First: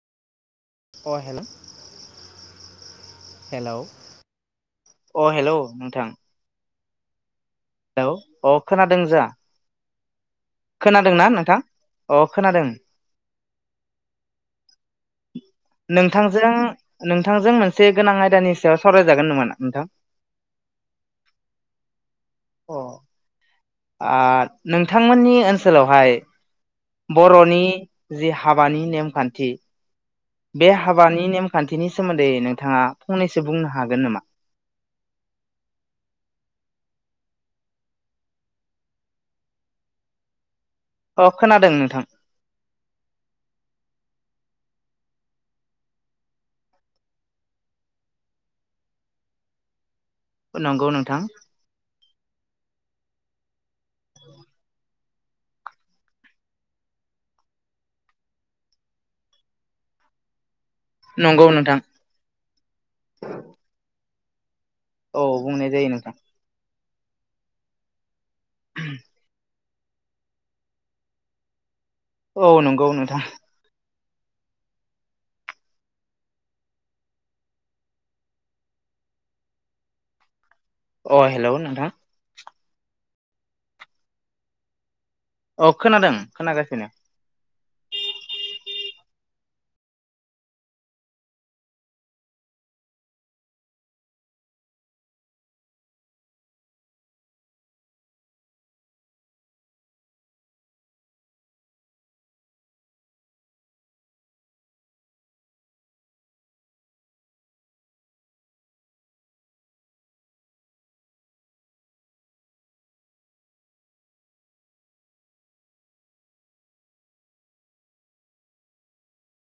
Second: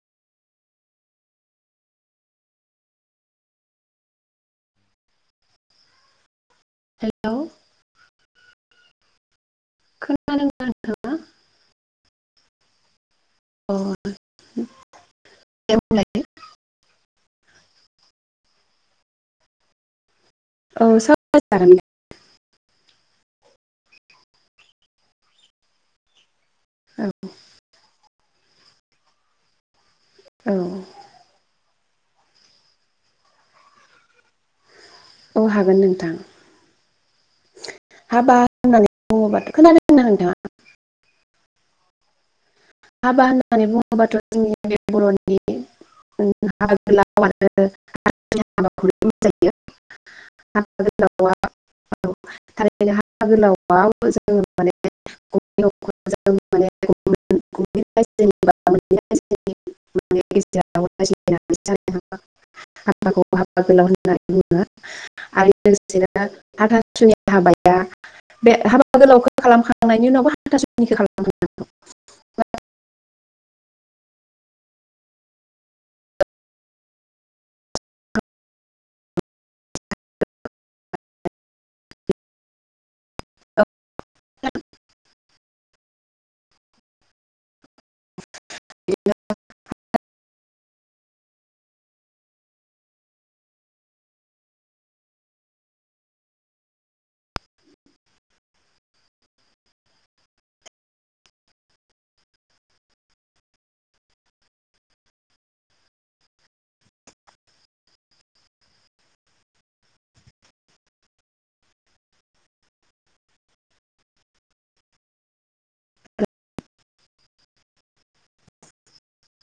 अ hello hello अ hello नोंथां hello hello अ खोनादों जा खोनादों खोनादों ना नोंथां? अ खोनादों अ दे बुंलाय नोंथांजों नोंथांजों मोनसे गोनां आयदानि सायाव सावरायजागोन नामा ना नोंथां? औ सावरायजागोन अ ओ नोंथांमोननि ओनसोलावहाय दे बर'नि जि हाबानि नेमखान्थि औ बे हाबानि नेमखान्थिनि सोमोन्दै नोंथाङा फंनैसो बुंनो हागोन नामा? औ हागोन नोंथां हाबा होननानै बुङोबाथ' खोनादोंना नोंथाङा अ खोनादों नोंथां। हाबा होननानै बुङोबाथ' जोंनि बर'नि। [unintelligible] हाबा नंगौ नोंथां। गोलावा थारैनो हाबा गोलावआव जोङो माने। नंगौ नोंथां [unintelligible] [unintelligible] होननानै बुङो औ आरो बुंनाय जायो नोंथां लोगोसेनो हाथासुनि हाबाया बे हाबा गोलावखौ खालामखांनायनि उनावबो हाथासुनिखौ खालाम [unintelligible] औ नंगौ नोंथां अ हेल' नोंथां अ खोनादों खोनागासिनो।